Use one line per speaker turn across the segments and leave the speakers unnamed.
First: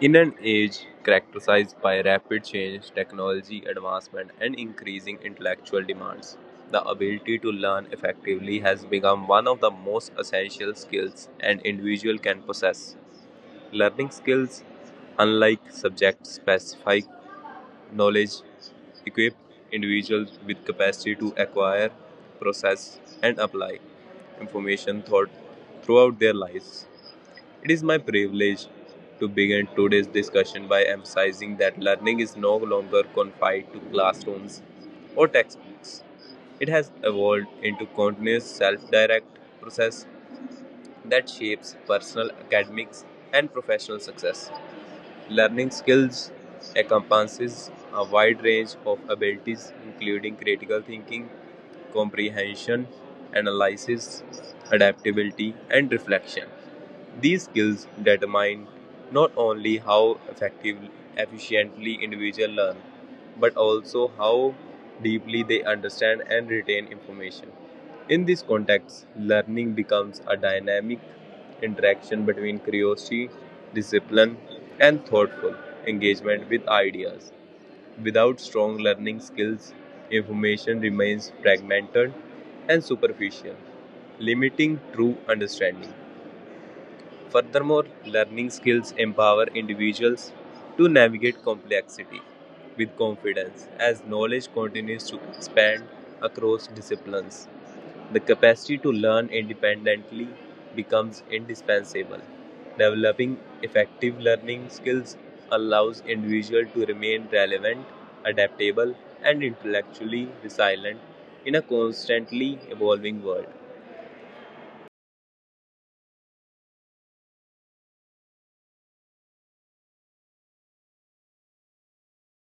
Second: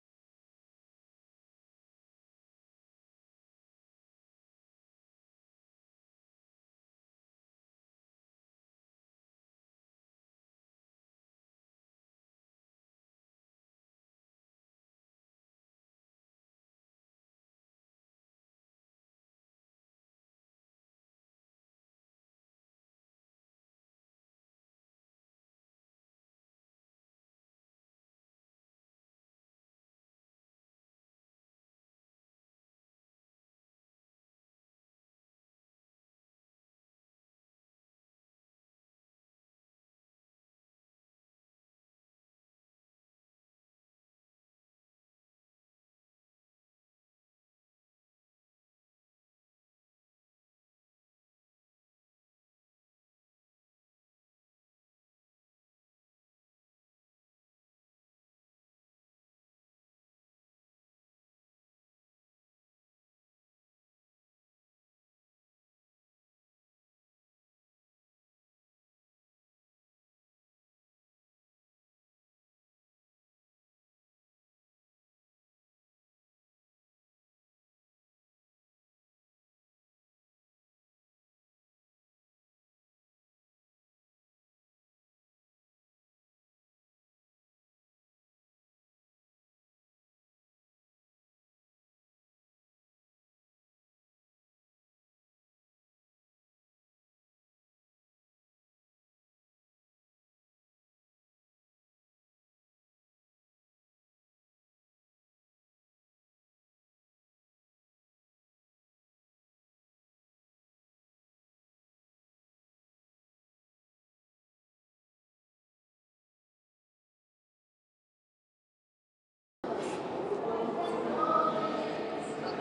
In an age characterized by rapid change, technology advancement, and increasing intellectual demands, the ability to learn effectively has become one of the most essential skills an individual can possess. Learning skills, unlike subject specific knowledge, equip individuals with capacity to acquire, process, and apply information thought throughout their lives. It is my privilege to begin today's discussion by emphasizing that learning is no longer confined to classrooms or textbooks. It has evolved into continuous self direct process that shapes personal, academics, and professional success. Learning skills encompasses a wide range of abilities, including critical thinking, comprehension, analysis, adaptability, and reflection. These skills determine not only how effectively, efficiently individuals learn, but also how deeply they understand and retain information. In this context, learning becomes a dynamic interaction between curiosity, discipline, and thoughtful engagement with ideas. Without strong learning skills, information remains fragmented and superficial, limiting true understanding. Furthermore, learning skills empower individuals to navigate complexity with confidence as knowledge continues to expand across disciplines. The capacity to learn independently becomes indispensable. Developing effective learning skills allows individuals to remain relevant, adaptable, and intellectually resilient in a constantly evolving world.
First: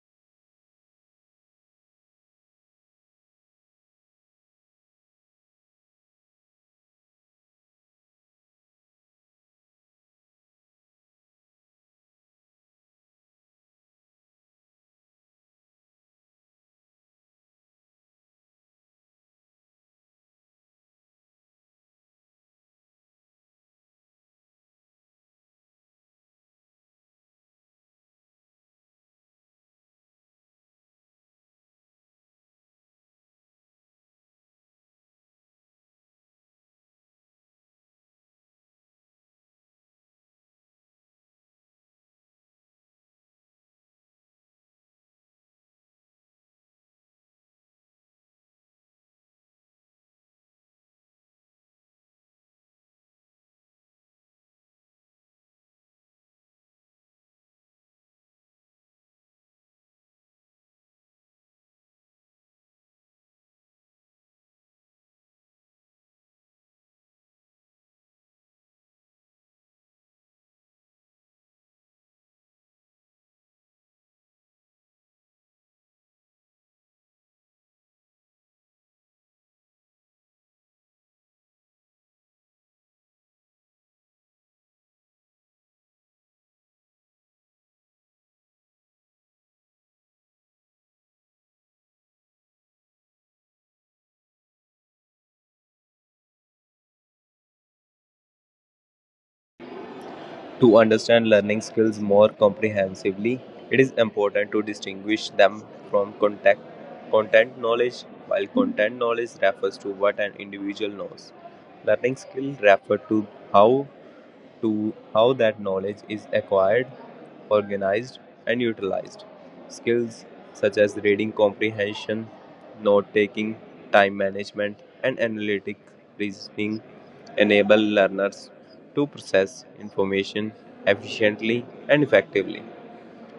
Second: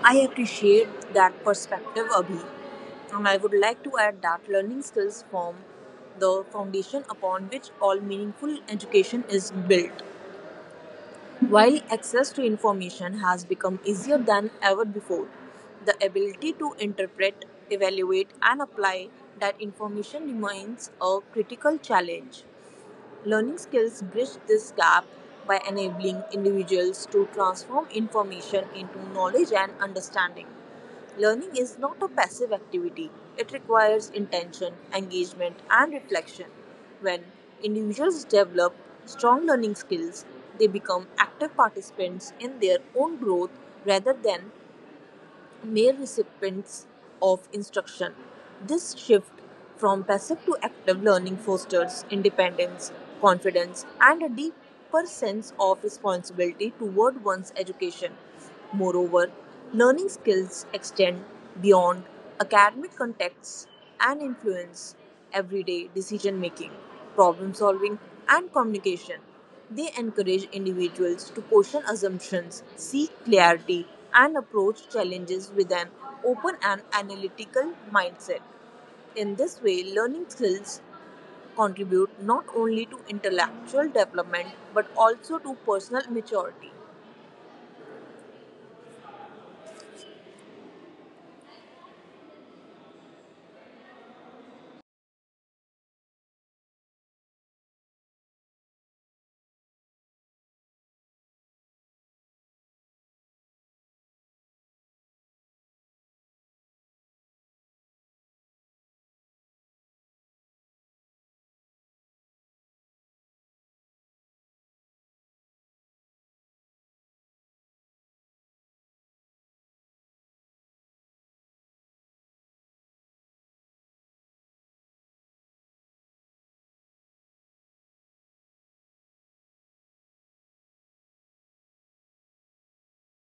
I appreciate that perspective, Abhi, and I would like to add that learning skills form the foundation upon which all meaningful education is built. While access to information has become easier than ever before, the ability to interpret, evaluate, and apply that information remains a critical challenge. Learning skills bridge this gap by enabling individuals to transform information into knowledge and understanding. Learning is not a passive activity, it requires intention, engagement, and reflection. When individuals develop strong learning skills, they become active participants in their own growth rather than mere recipients of instruction. This shift from passive to active learning fosters independence, confidence, and a deeper sense of responsibility toward one's education. Moreover, learning skills extend beyond academic contexts and influence everyday decision making, problem solving, and communication. They encourage individuals to question assumptions, seek clarity, and approach challenges with an open and analytical mindset. In this way, learning skills contribute not only to intellectual development but also to personal maturity.
To understand learning skills more comprehensively, it is important to distinguish them from content knowledge. While content knowledge refers to what an individual knows, learning skill refers to how how that knowledge is acquired, organized, and utilized. Skills such as reading comprehension, note taking, time management, and analytic reasoning enable learners to process information efficiently and effectively.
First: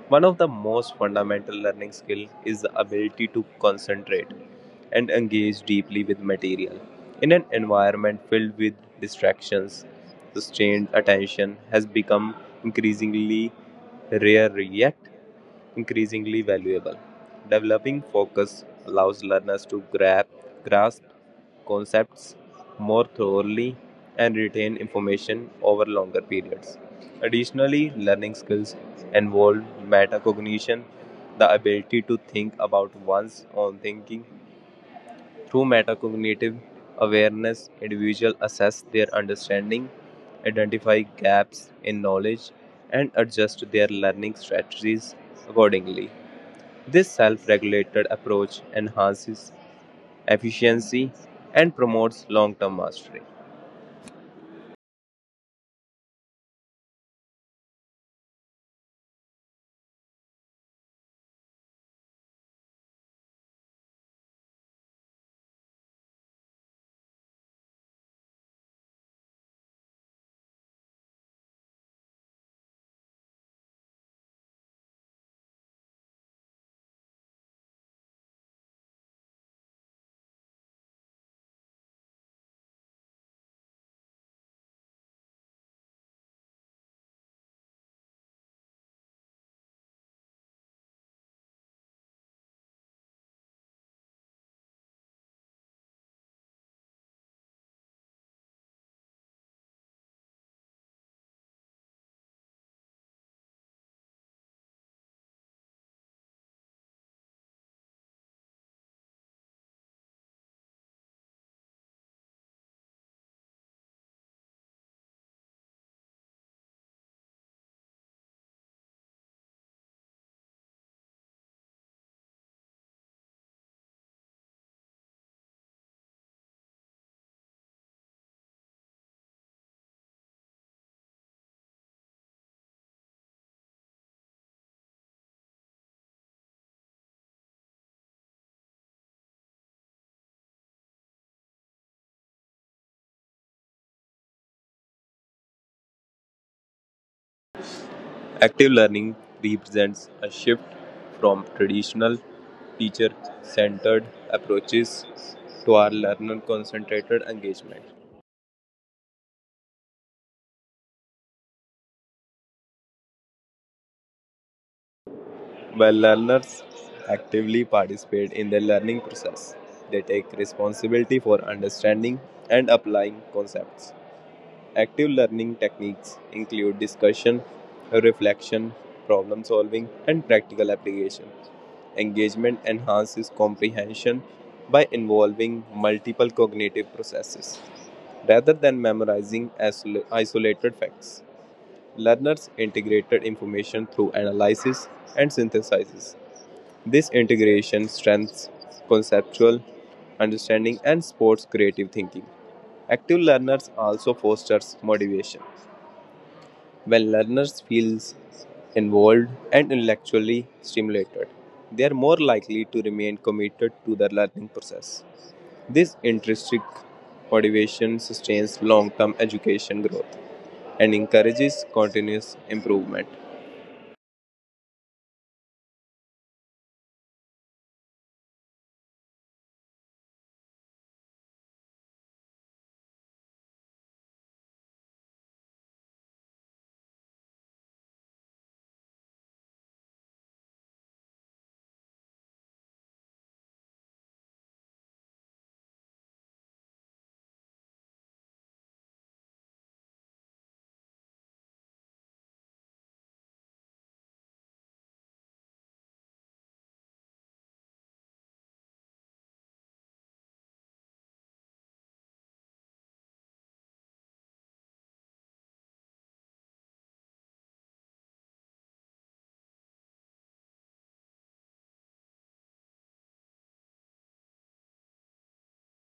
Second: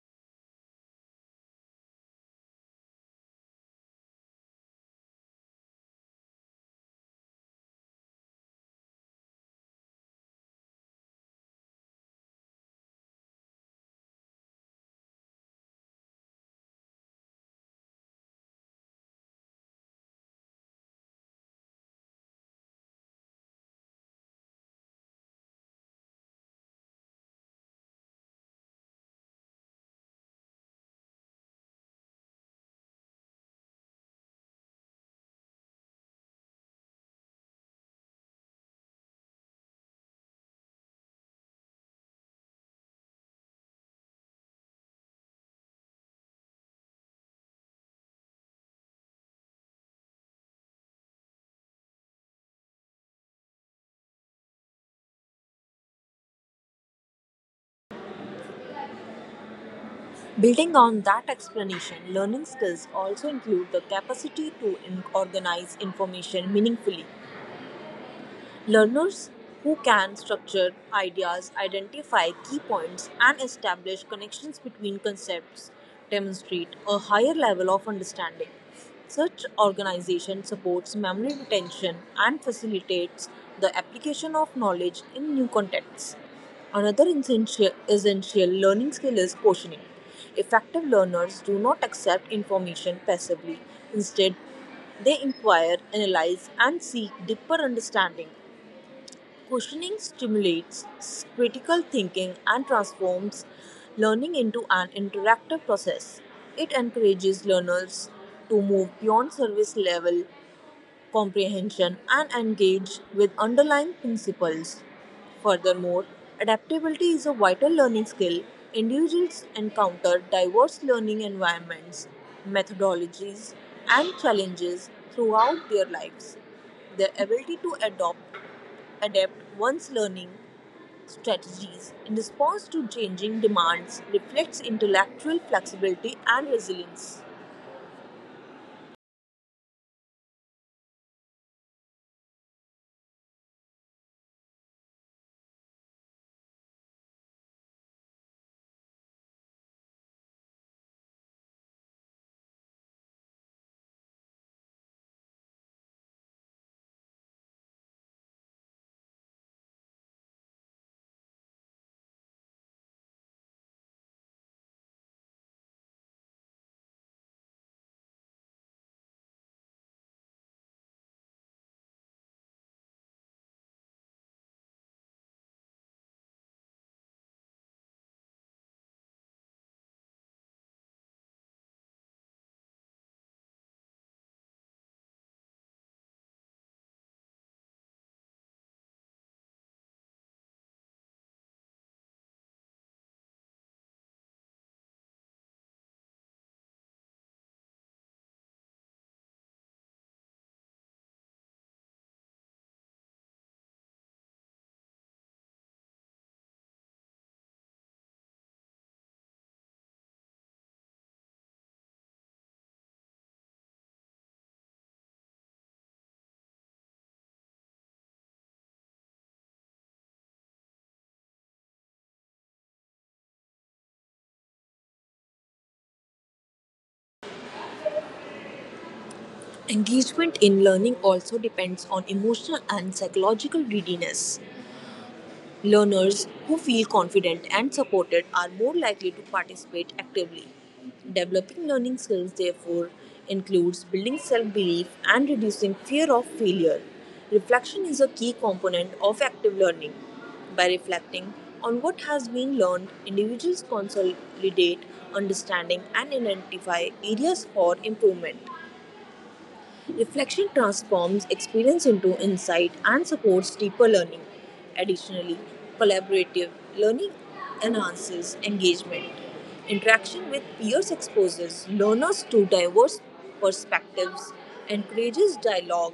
One of the most fundamental learning skills is the ability to concentrate and engage deeply with material. In an environment filled with distractions, sustained attention has become increasingly rare yet increasingly valuable. Developing focus allows learners to grasp concepts more thoroughly and retain information over longer periods. Additionally, learning skills involve metacognition, the ability to think about one's own thinking. Through metacognitive awareness, individuals assess their understanding, identify gaps in knowledge, and adjust their learning strategies accordingly. This self regulated approach enhances efficiency and promotes long term mastery.
Building on that explanation, learning skills also include the capacity to organize information meaningfully. Learners who can structure ideas, identify key points, and establish connections between concepts demonstrate a higher level of understanding. Such organization supports memory retention and facilitates the application of knowledge in new contexts. Another essential learning skill is questioning. Effective learners do not accept information passively. Instead, they inquire, analyze, and seek deeper understanding. Questioning stimulates critical thinking and transforms learning into an interactive process. It encourages learners to move beyond service level comprehension and engage with underlying principles. Furthermore, adaptability is a vital learning skill. Individuals encounter diverse learning environments, methodologies, and challenges throughout their lives. The ability to adopt adapt one's learning strategies in response to changing demands reflects intellectual flexibility and resilience.
Active learning represents a shift from traditional teacher centered approaches to our learner concentrated engagement. While learners actively participate in the learning process, they take responsibility for understanding and applying concepts. Active learning techniques include discussion, reflection, problem solving, and practical application. Engagement enhances comprehension by involving multiple cognitive processes rather than memorizing isolated facts. Learners integrated information through analysis and synthesizes this integration strengthens conceptual understanding and supports creative thinking. Active learners also fosters motivation. When learners feel involved and intellectually stimulated, they are more likely to remain committed to their learning process. This intrinsic motivation sustains long-term education growth and encourages continuous improvement.
Engagement in learning also depends on emotional and psychological readiness. Learners who feel confident and supported are more likely to participate actively. Developing learning skills, therefore, includes building self belief and reducing fear of failure. Reflection is a key component of active learning. By reflecting on what has been learned, individuals consolidate understanding and identify areas for improvement. Reflection transforms experience into insight and supports deeper learning. Additionally, collaborative learning enhances engagement. Interaction with peers exposes learners to diverse perspectives, encourages dialogue,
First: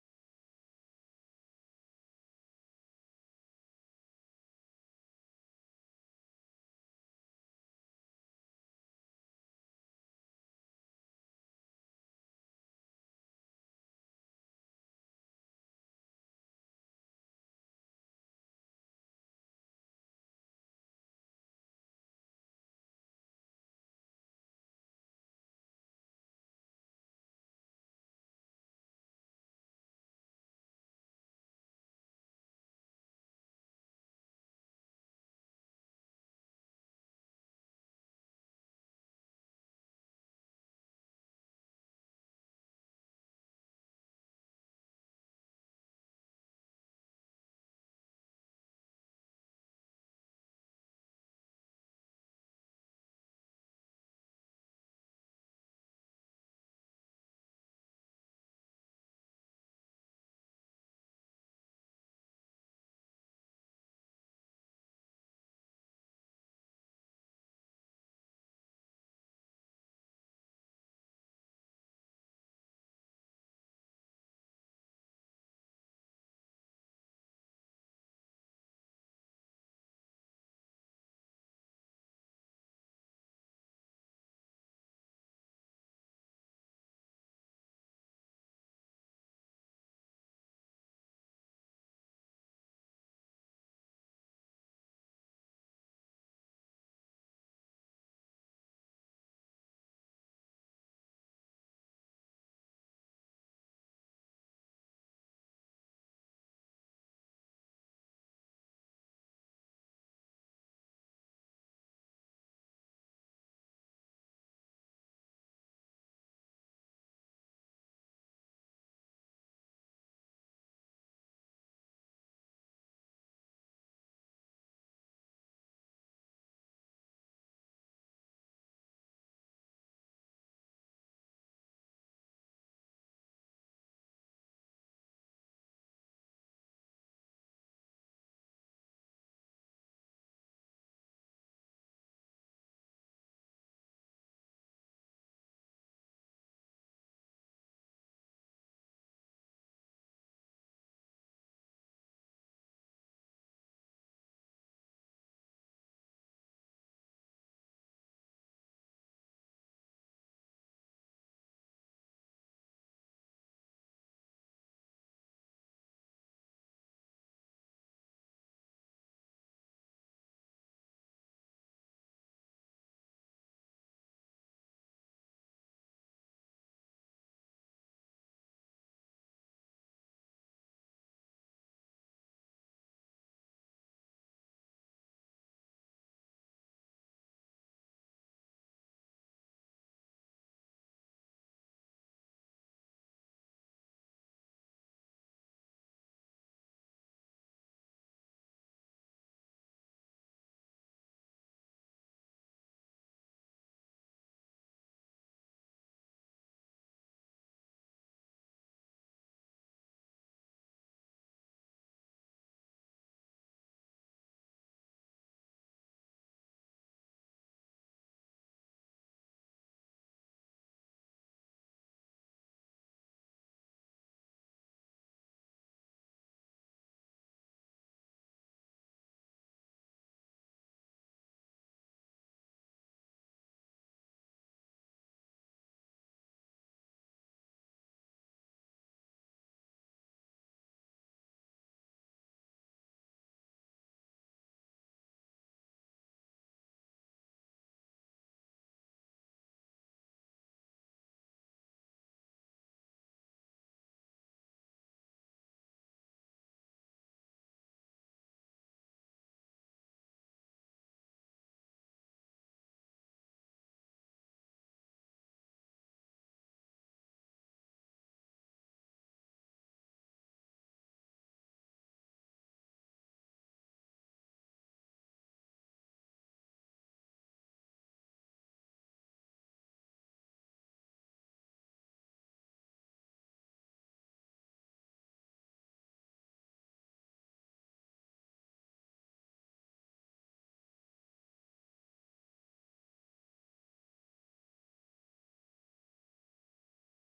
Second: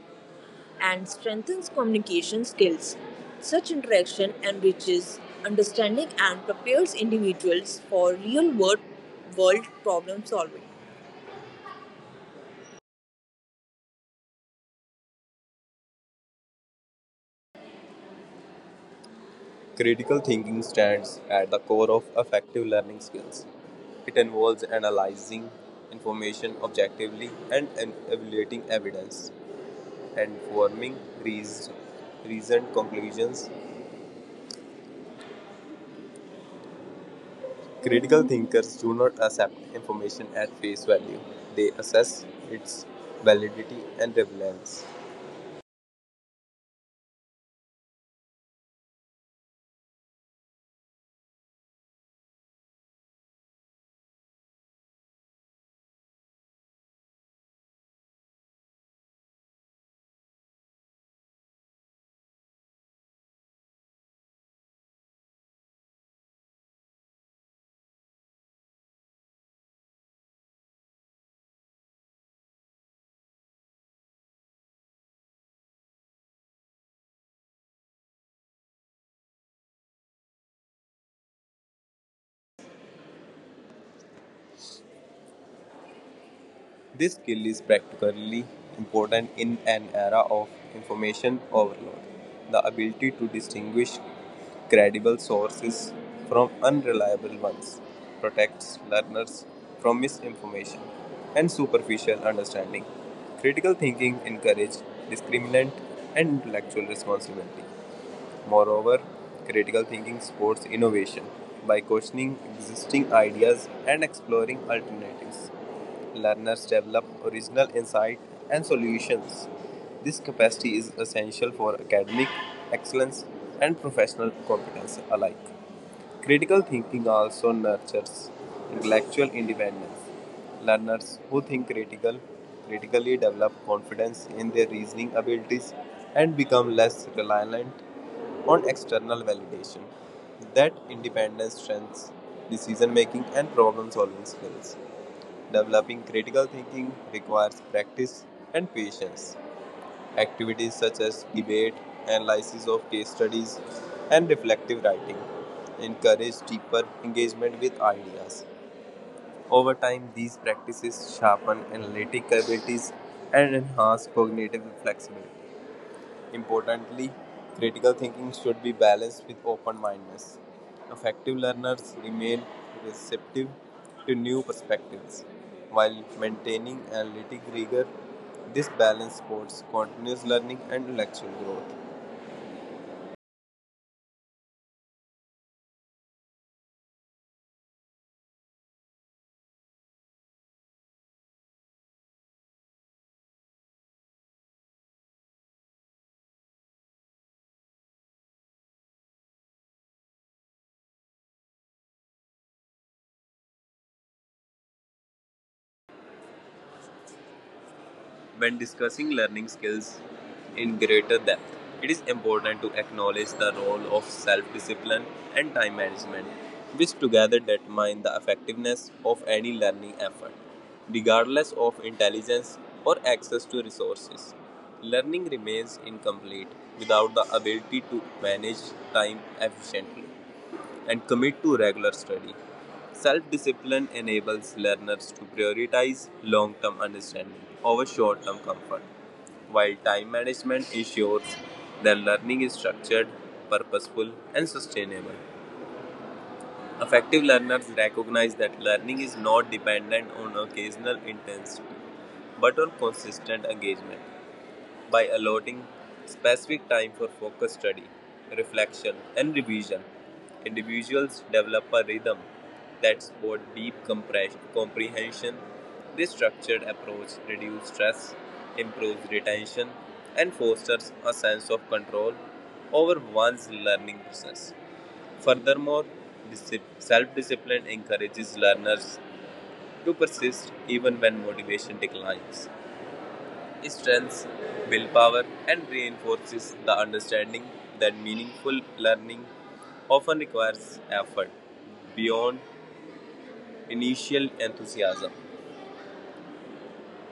and strengthens communication skills. Such interaction enriches understanding and prepares individuals for world problem solving. Critical thinking stands at the core of effective learning skills. It involves analyzing information objectively and evaluating evidence and forming reas- reasoned conclusions. Critical thinkers do not accept information at face value, they assess its validity and relevance. This skill is practically important in an era of information overload. The ability to distinguish credible sources from unreliable ones protects learners from misinformation and superficial understanding. Critical thinking encourages discriminant and intellectual responsibility. Moreover, critical thinking supports innovation by questioning existing ideas and exploring alternatives. Learners develop original insight and solutions. This capacity is essential for academic excellence and professional competence alike. Critical thinking also nurtures intellectual independence. Learners who critically develop confidence in their reasoning abilities and become less reliant on external validation. That independence strengthens decision making and problem solving skills. Developing critical thinking requires practice and patience. Activities such as debate, analysis of case studies, and reflective writing encourage deeper engagement with ideas. Over time, these practices sharpen analytic abilities and enhance cognitive flexibility. Importantly, critical thinking should be balanced with open mindedness. Effective learners remain receptive to new perspectives while maintaining analytic rigor. This balance supports continuous learning and intellectual growth. When discussing learning skills in greater depth, it is important to acknowledge the role of self discipline and time management, which together determine the effectiveness of any learning effort, regardless of intelligence or access to resources. Learning remains incomplete without the ability to manage time efficiently and commit to regular study. Self discipline enables learners to prioritize long term understanding over short term comfort, while time management ensures their learning is structured, purposeful, and sustainable. Effective learners recognize that learning is not dependent on occasional intensity but on consistent engagement by allotting specific time for focused study, reflection, and revision. Individuals develop a rhythm that supports deep comprehension. This structured approach reduces stress, improves retention, and fosters a sense of control over one's learning process. Furthermore, self discipline encourages learners to persist even when motivation declines. Strengths, willpower and reinforces the understanding that meaningful learning often requires effort beyond initial enthusiasm.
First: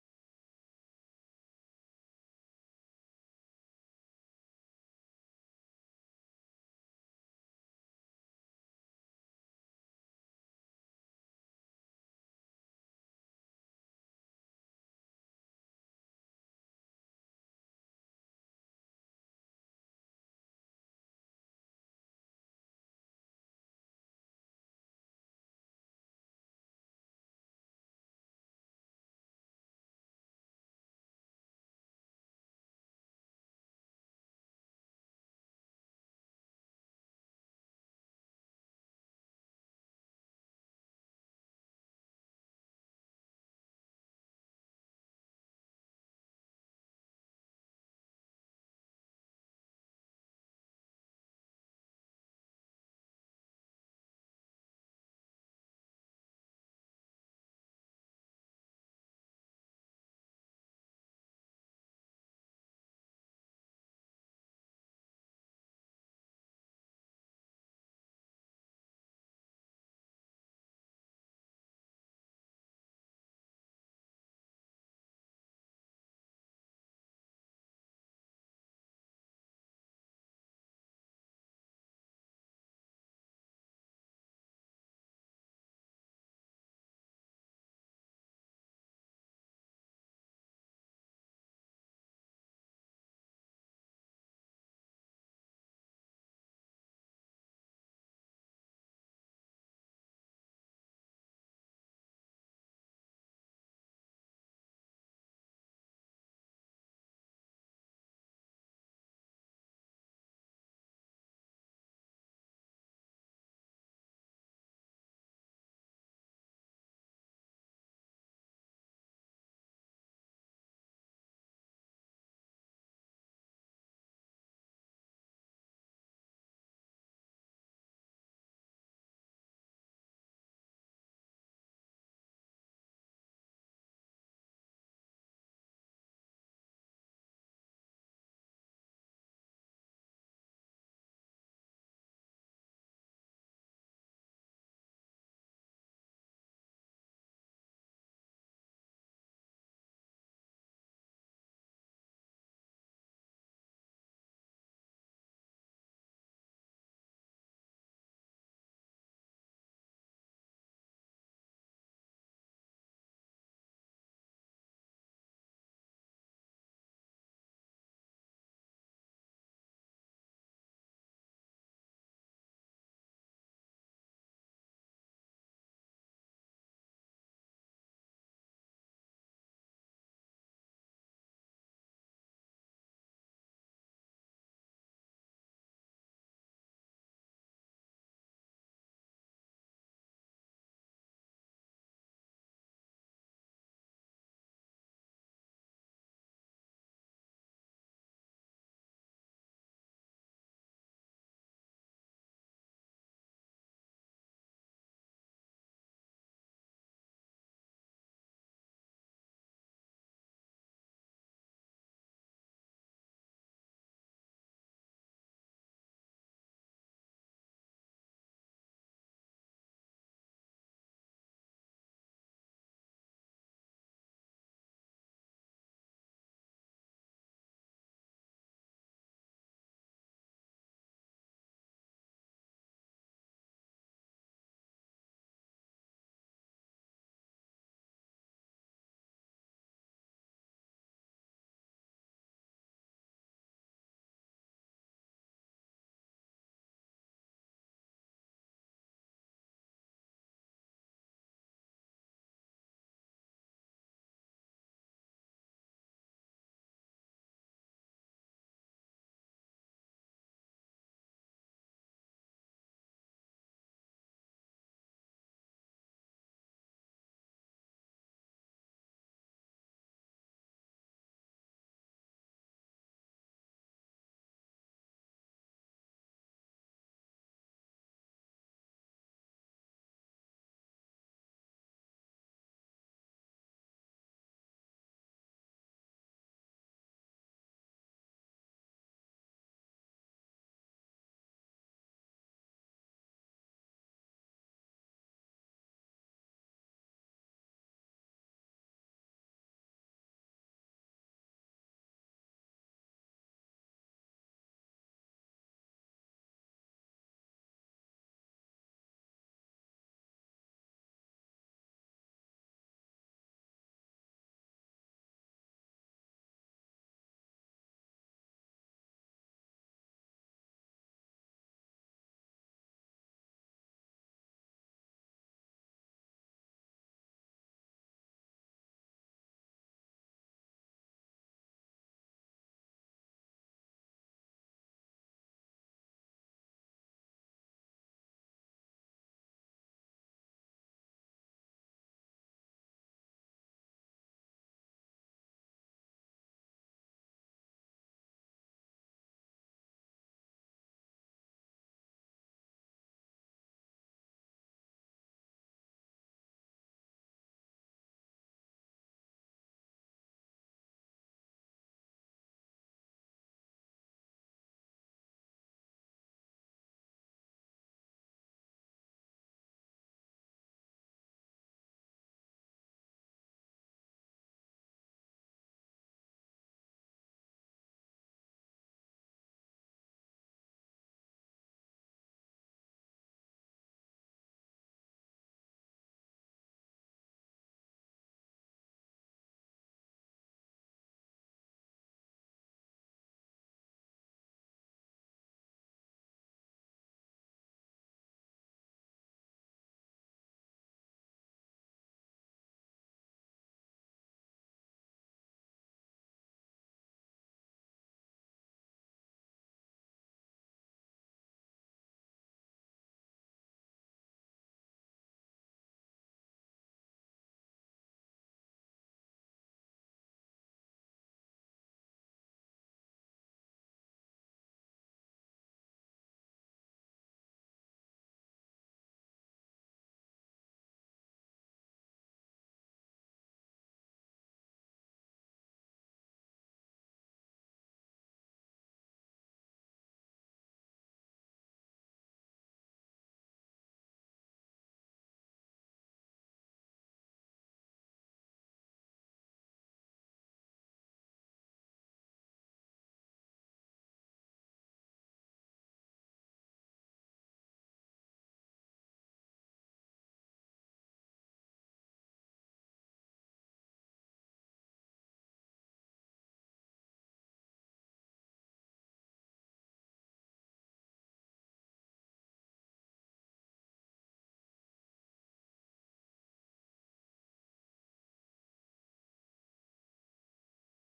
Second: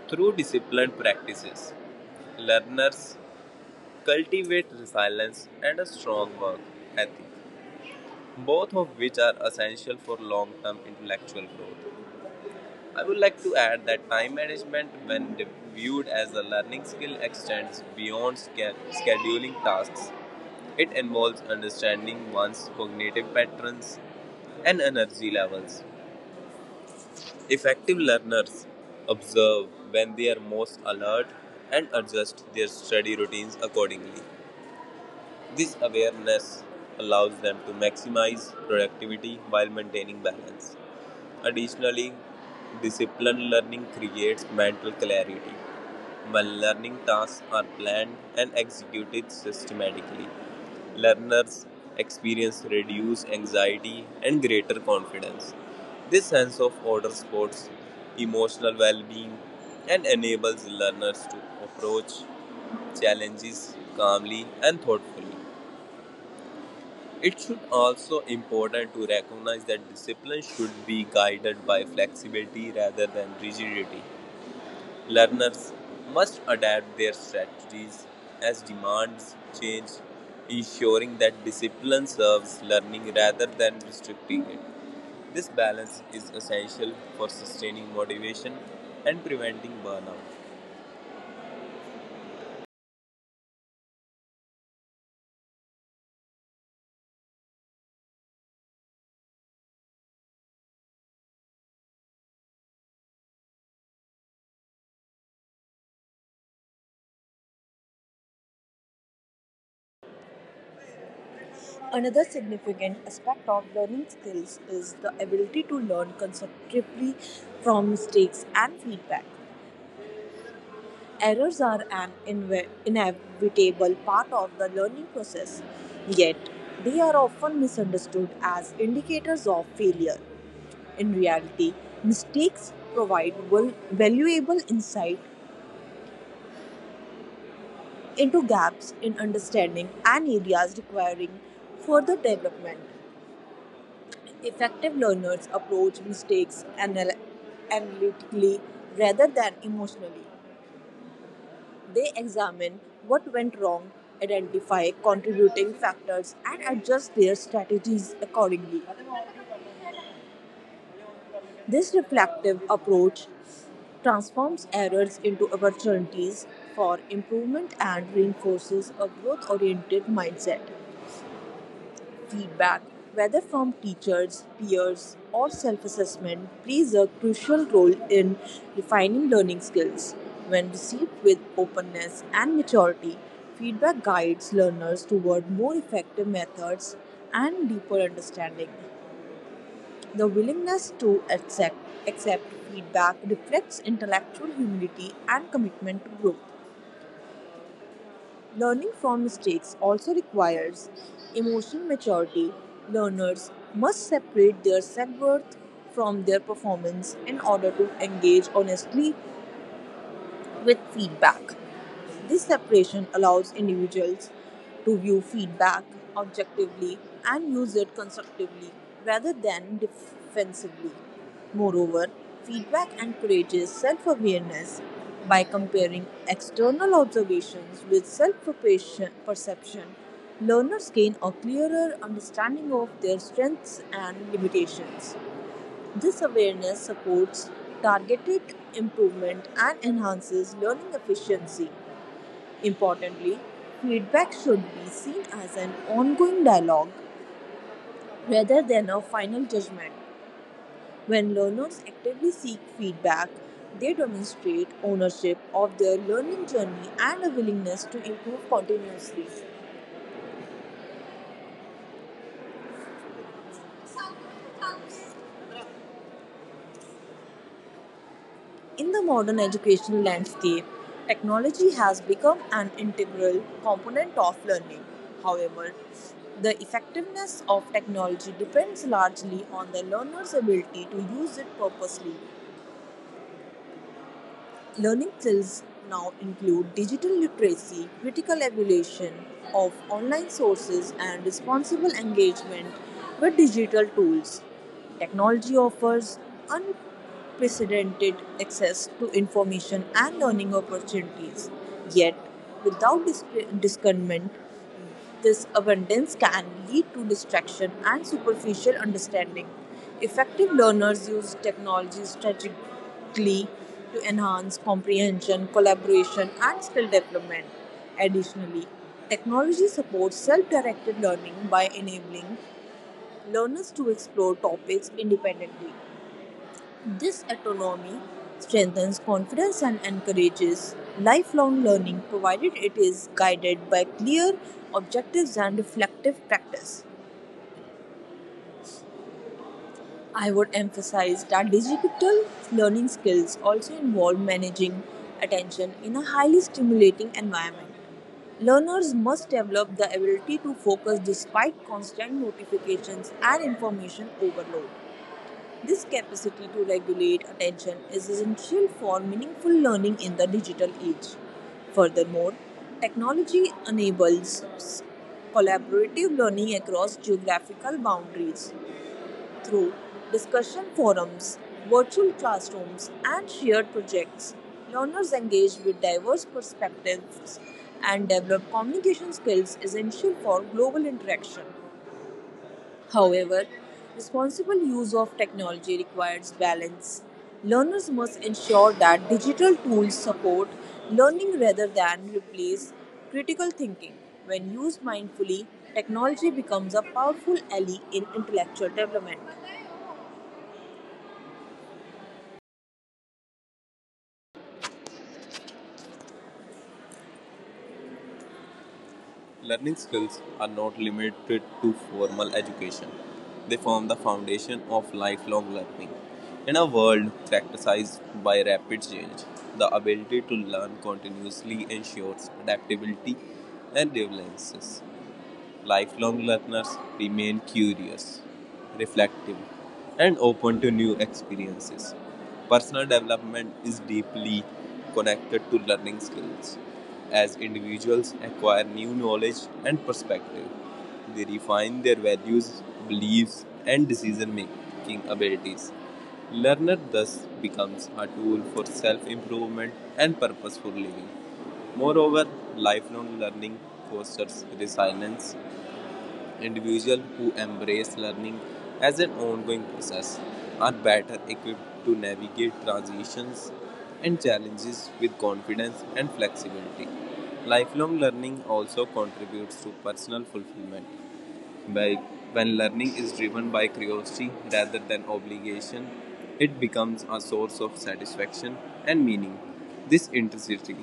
Through disciplined practices, learners cultivate resilience and a strong work ethic, both of which are essential for long term intellectual growth. I would like to add that time management, when viewed as a learning skill, extends beyond scheduling tasks. It involves understanding one's cognitive patterns and energy levels. Effective learners observe when they are most alert and adjust their study routines accordingly. This awareness allows them to maximize productivity while maintaining balance. Additionally, disciplined learning creates mental clarity. When learning tasks are planned and executed systematically, learners experience reduced anxiety and greater confidence. This sense of order supports emotional well being and enables learners to approach challenges calmly and thoughtfully. It should also important to recognize that discipline should be guided by flexibility rather than rigidity. Learners must adapt their strategies as demands change, ensuring that discipline serves learning rather than restricting it. This balance is essential for sustaining motivation and preventing burnout. Another significant aspect of learning skills is the ability to learn constructively from mistakes and feedback. Errors are an inevitable part of the learning process, yet, they are often misunderstood as indicators of failure. In reality, mistakes provide valuable insight into gaps in understanding and areas requiring further development. Effective learners approach mistakes analytically rather than emotionally. They examine what went wrong, identify contributing factors, and adjust their strategies accordingly. This reflective approach transforms errors into opportunities for improvement and reinforces a growth oriented mindset. Feedback, whether from teachers, peers, or self assessment, plays a crucial role in refining learning skills. When received with openness and maturity, feedback guides learners toward more effective methods and deeper understanding. The willingness to accept feedback reflects intellectual humility and commitment to growth. Learning from mistakes also requires emotional maturity. Learners must separate their self worth from their performance in order to engage honestly with feedback. This separation allows individuals to view feedback objectively and use it constructively rather than defensively. Moreover, feedback encourages self awareness by comparing external observations with self perception. Learners gain a clearer understanding of their strengths and limitations. This awareness supports targeted improvement and enhances learning efficiency. Importantly, feedback should be seen as an ongoing dialogue rather than a final judgment. When learners actively seek feedback, they demonstrate ownership of their learning journey and a willingness to improve continuously. In the modern educational landscape, technology has become an integral component of learning. However, the effectiveness of technology depends largely on the learner's ability to use it purposely. Learning skills now include digital literacy, critical evaluation of online sources, and responsible engagement with digital tools. Technology offers unprecedented access to information and learning opportunities, yet, without discernment, this abundance can lead to distraction and superficial understanding. Effective learners use technology strategically to enhance comprehension, collaboration, and skill development. Additionally, technology supports self directed learning by enabling learners to explore topics independently. This autonomy strengthens confidence and encourages lifelong learning, provided it is guided by clear objectives and reflective practice. I would emphasize that digital learning skills also involve managing attention in a highly stimulating environment. Learners must develop the ability to focus despite constant notifications and information overload. This capacity to regulate attention is essential for meaningful learning in the digital age. Furthermore, technology enables collaborative learning across geographical boundaries through discussion forums, virtual classrooms, and shared projects. Learners engage with diverse perspectives and develop communication skills essential for global interaction. However, responsible use of technology requires balance. Learners must ensure that digital tools support learning rather than replace critical thinking. When used mindfully, technology becomes a powerful ally in intellectual development. Learning skills are not limited to formal education. They form the foundation of lifelong learning. In a world characterized by rapid change, the ability to learn continuously ensures adaptability and resilience. Lifelong learners remain curious, reflective, and open to new experiences. Personal development is deeply connected to learning skills. As individuals acquire new knowledge and perspective, they refine their values, beliefs, and decision making abilities. Learner thus becomes a tool for self improvement and purposeful living. Moreover, lifelong learning fosters resilience individuals who embrace learning as an ongoing process are better equipped to navigate transitions and challenges with confidence and flexibility. Lifelong learning also contributes to personal fulfillment like when learning is driven by curiosity rather than obligation, it becomes a source of satisfaction and meaning. This intensity,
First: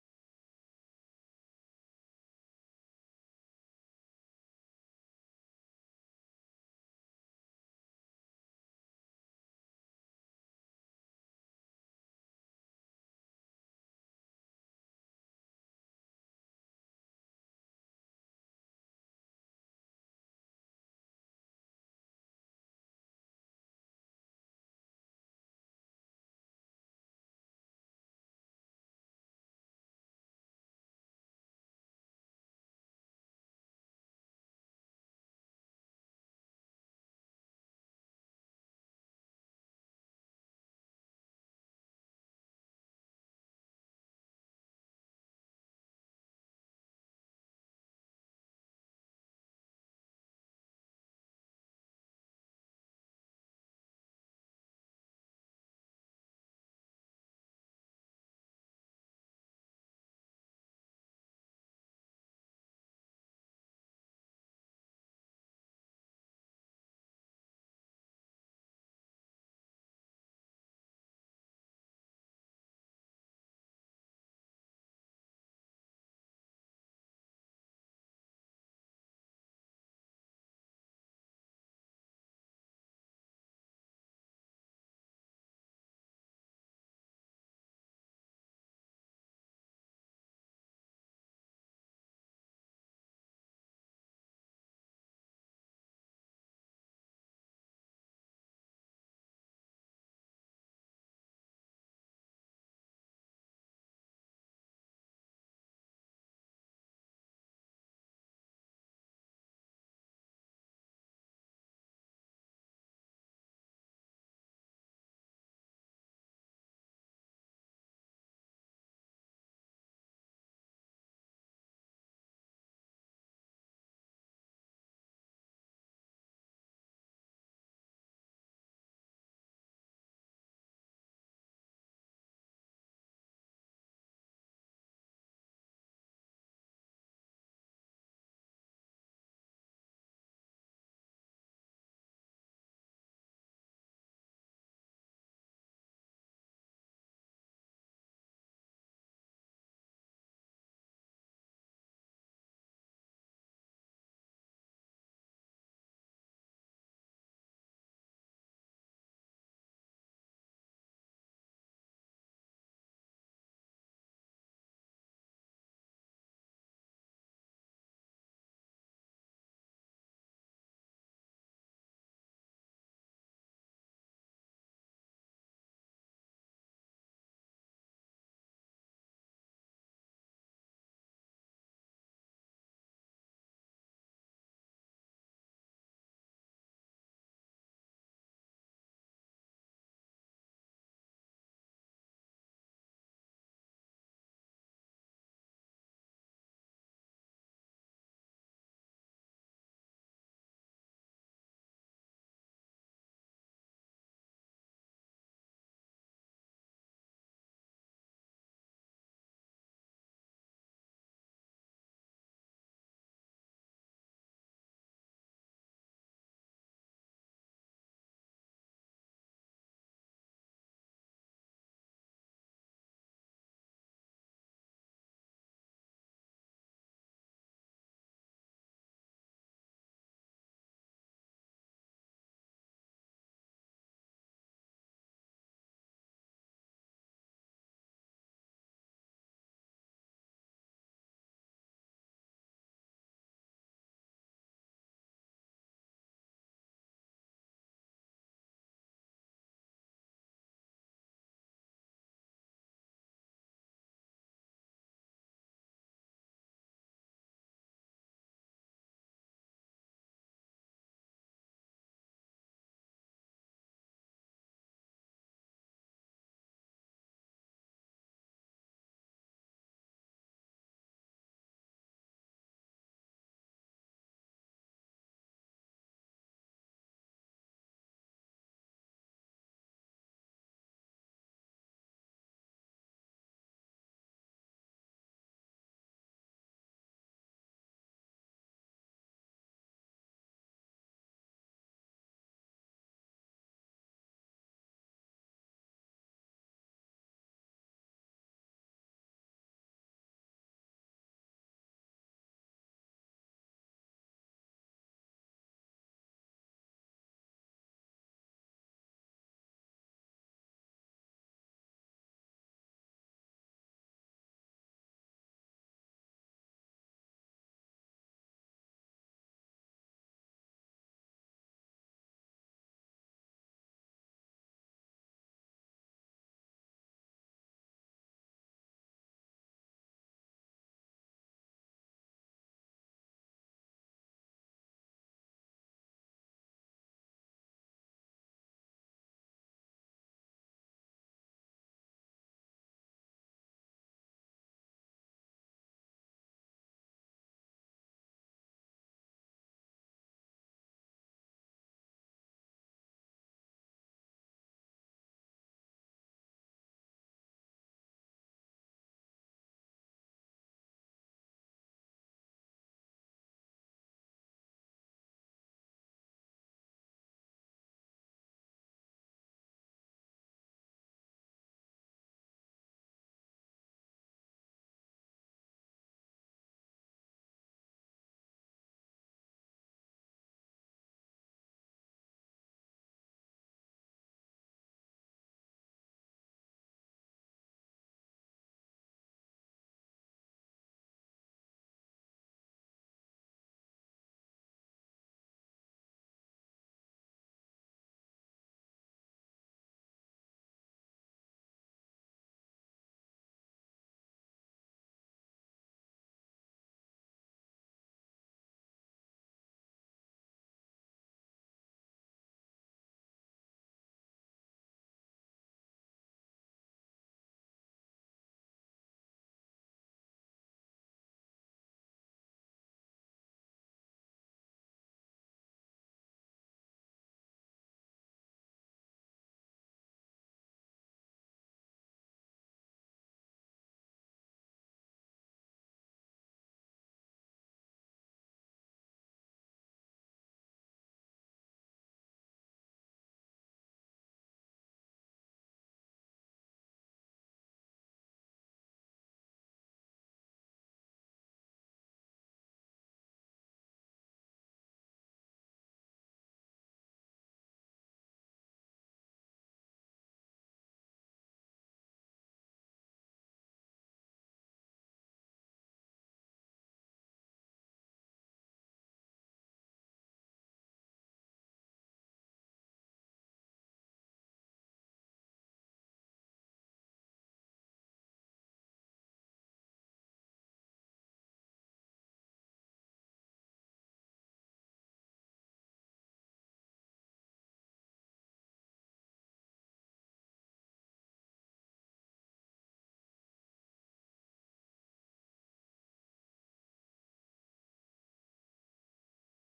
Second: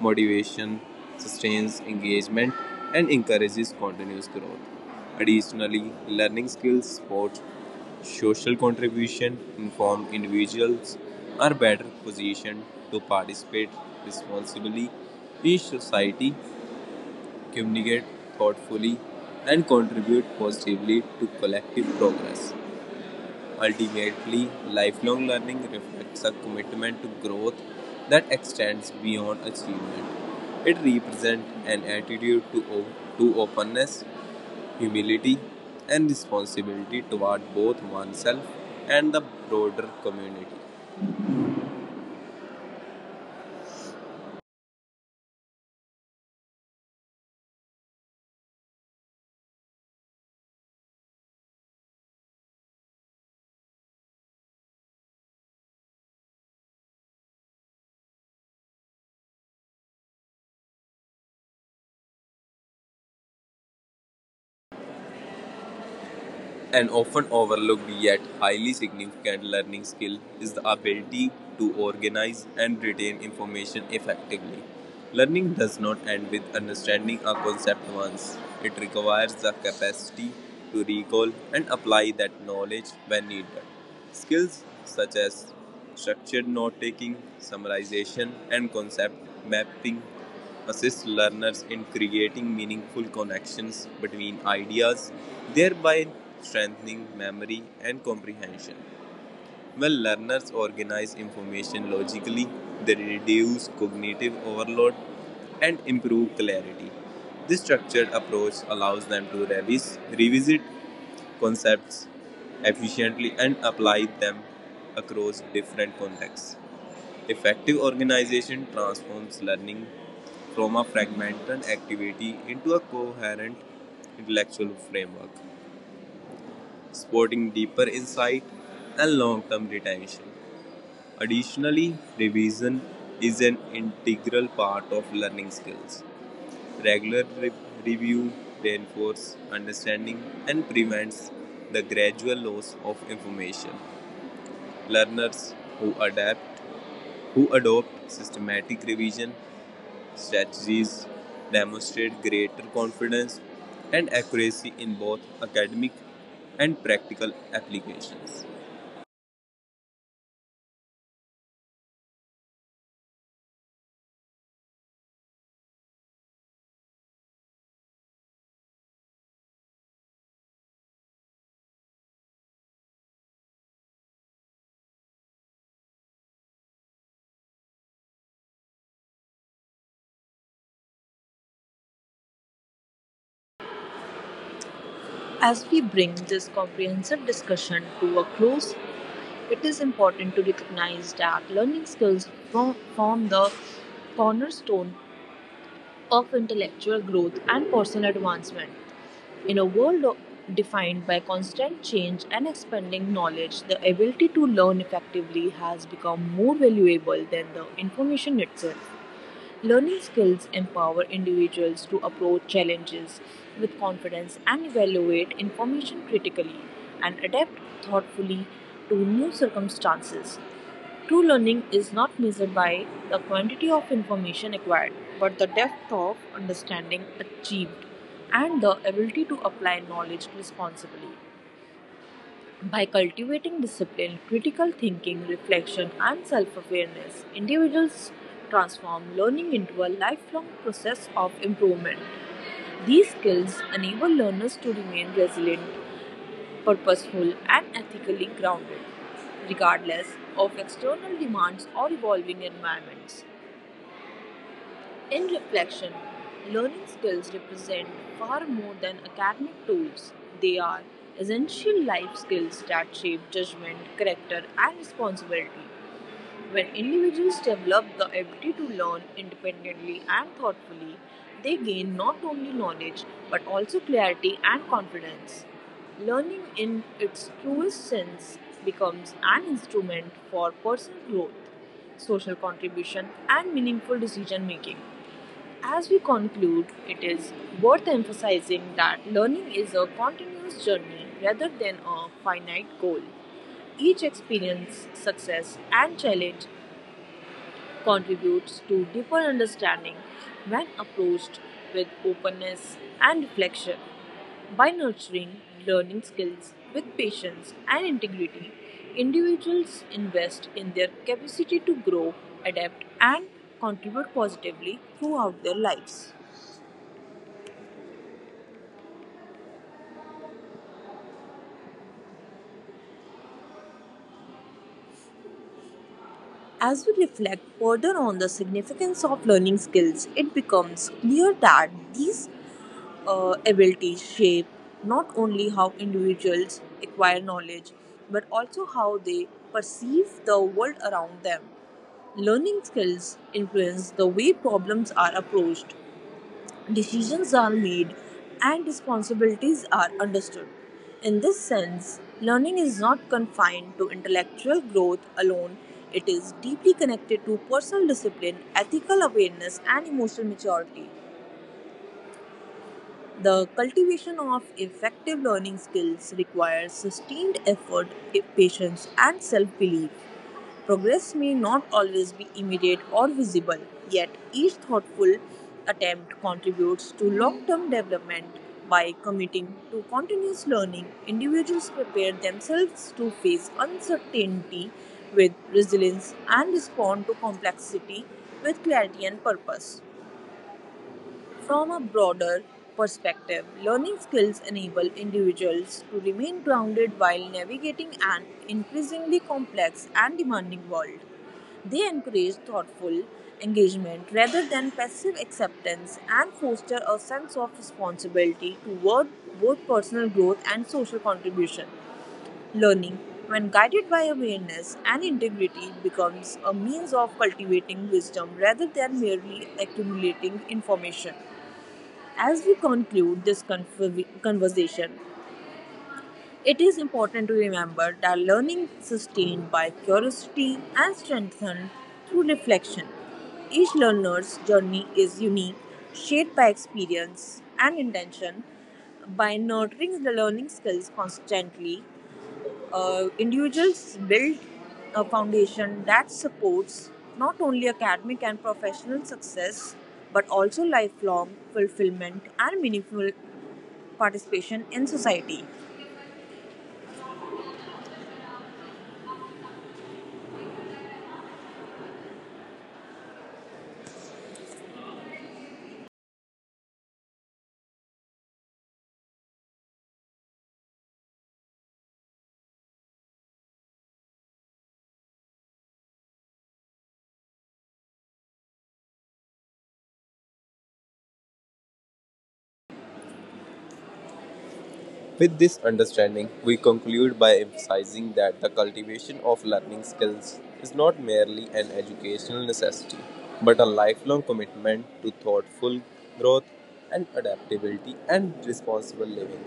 motivation, sustains engagement and encourages continuous growth. Additionally, learning skills support social contribution informed individuals are better positioned to participate responsibly in society communicate thoughtfully, and contribute positively to collective progress. Ultimately, lifelong learning reflects a commitment to growth that extends beyond achievement. It represents an attitude to openness, humility, and responsibility toward both oneself and the broader community. An often overlooked yet highly significant learning skill is the ability to organize and retain information effectively. Learning does not end with understanding a concept once, it requires the capacity to recall and apply that knowledge when needed. Skills such as structured note taking, summarization, and concept mapping assist learners in creating meaningful connections between ideas, thereby strengthening memory and comprehension. When learners organize information logically, they reduce cognitive overload and improve clarity. This structured approach allows them to revisit concepts efficiently and apply them across different contexts. Effective organization transforms learning from a fragmented activity into a coherent intellectual framework, supporting deeper insight and long term retention. Additionally, revision is an integral part of learning skills. Regular review reinforces understanding and prevents the gradual loss of information. Learners who adapt who adopt systematic revision strategies demonstrate greater confidence and accuracy in both academic and practical applications. As we bring this comprehensive discussion to a close, it is important to recognize that learning skills form the cornerstone of intellectual growth and personal advancement. In a world defined by constant change and expanding knowledge, the ability to learn effectively has become more valuable than the information itself. Learning skills empower individuals to approach challenges with confidence and evaluate information critically and adapt thoughtfully to new circumstances. True learning is not measured by the quantity of information acquired, but the depth of understanding achieved and the ability to apply knowledge responsibly. By cultivating discipline, critical thinking, reflection, and self awareness, individuals transform learning into a lifelong process of improvement. These skills enable learners to remain resilient, purposeful, and ethically grounded, regardless of external demands or evolving environments. In reflection, learning skills represent far more than academic tools. They are essential life skills that shape judgment, character, and responsibility. When individuals develop the ability to learn independently and thoughtfully, they gain not only knowledge but also clarity and confidence. Learning in its truest sense becomes an instrument for personal growth social contribution, and meaningful decision making. As we conclude, it is worth emphasizing that learning is a continuous journey rather than a finite goal. Each experience, success, and challenge contributes to deeper understanding when approached with openness and reflection. By nurturing learning skills with patience and integrity, individuals invest in their capacity to grow, adapt, and contribute positively throughout their lives. As we reflect further on the significance of learning skills, it becomes clear that these abilities shape not only how individuals acquire knowledge but also how they perceive the world around them. Learning skills influence the way problems are approached, decisions are made and responsibilities are understood. In this sense, learning is not confined to intellectual growth alone, it is deeply connected to personal discipline, ethical awareness, and emotional maturity. The cultivation of effective learning skills requires sustained effort, patience, and self belief. Progress may not always be immediate or visible, yet, each thoughtful attempt contributes to long term development. By committing to continuous learning, individuals prepare themselves to face uncertainty with resilience and respond to complexity with clarity and purpose. From a broader perspective, learning skills enable individuals to remain grounded while navigating an increasingly complex and demanding world. They encourage thoughtful engagement rather than passive acceptance and foster a sense of responsibility toward both personal growth and social contribution. Learning, when guided by awareness and integrity, becomes a means of cultivating wisdom rather than merely accumulating information. As we conclude this conversation, it is important to remember that learning sustained by curiosity and strengthened through reflection. Each learner's journey is unique, shaped by experience and intention. By nurturing the learning skills constantly, individuals build a foundation that supports not only academic and professional success but also lifelong fulfillment and meaningful participation in society. With this understanding, we conclude by emphasizing that the cultivation of learning skills is not merely an educational necessity, but a lifelong commitment to thoughtful growth and adaptability and responsible living.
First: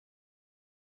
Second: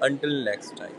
Until next time.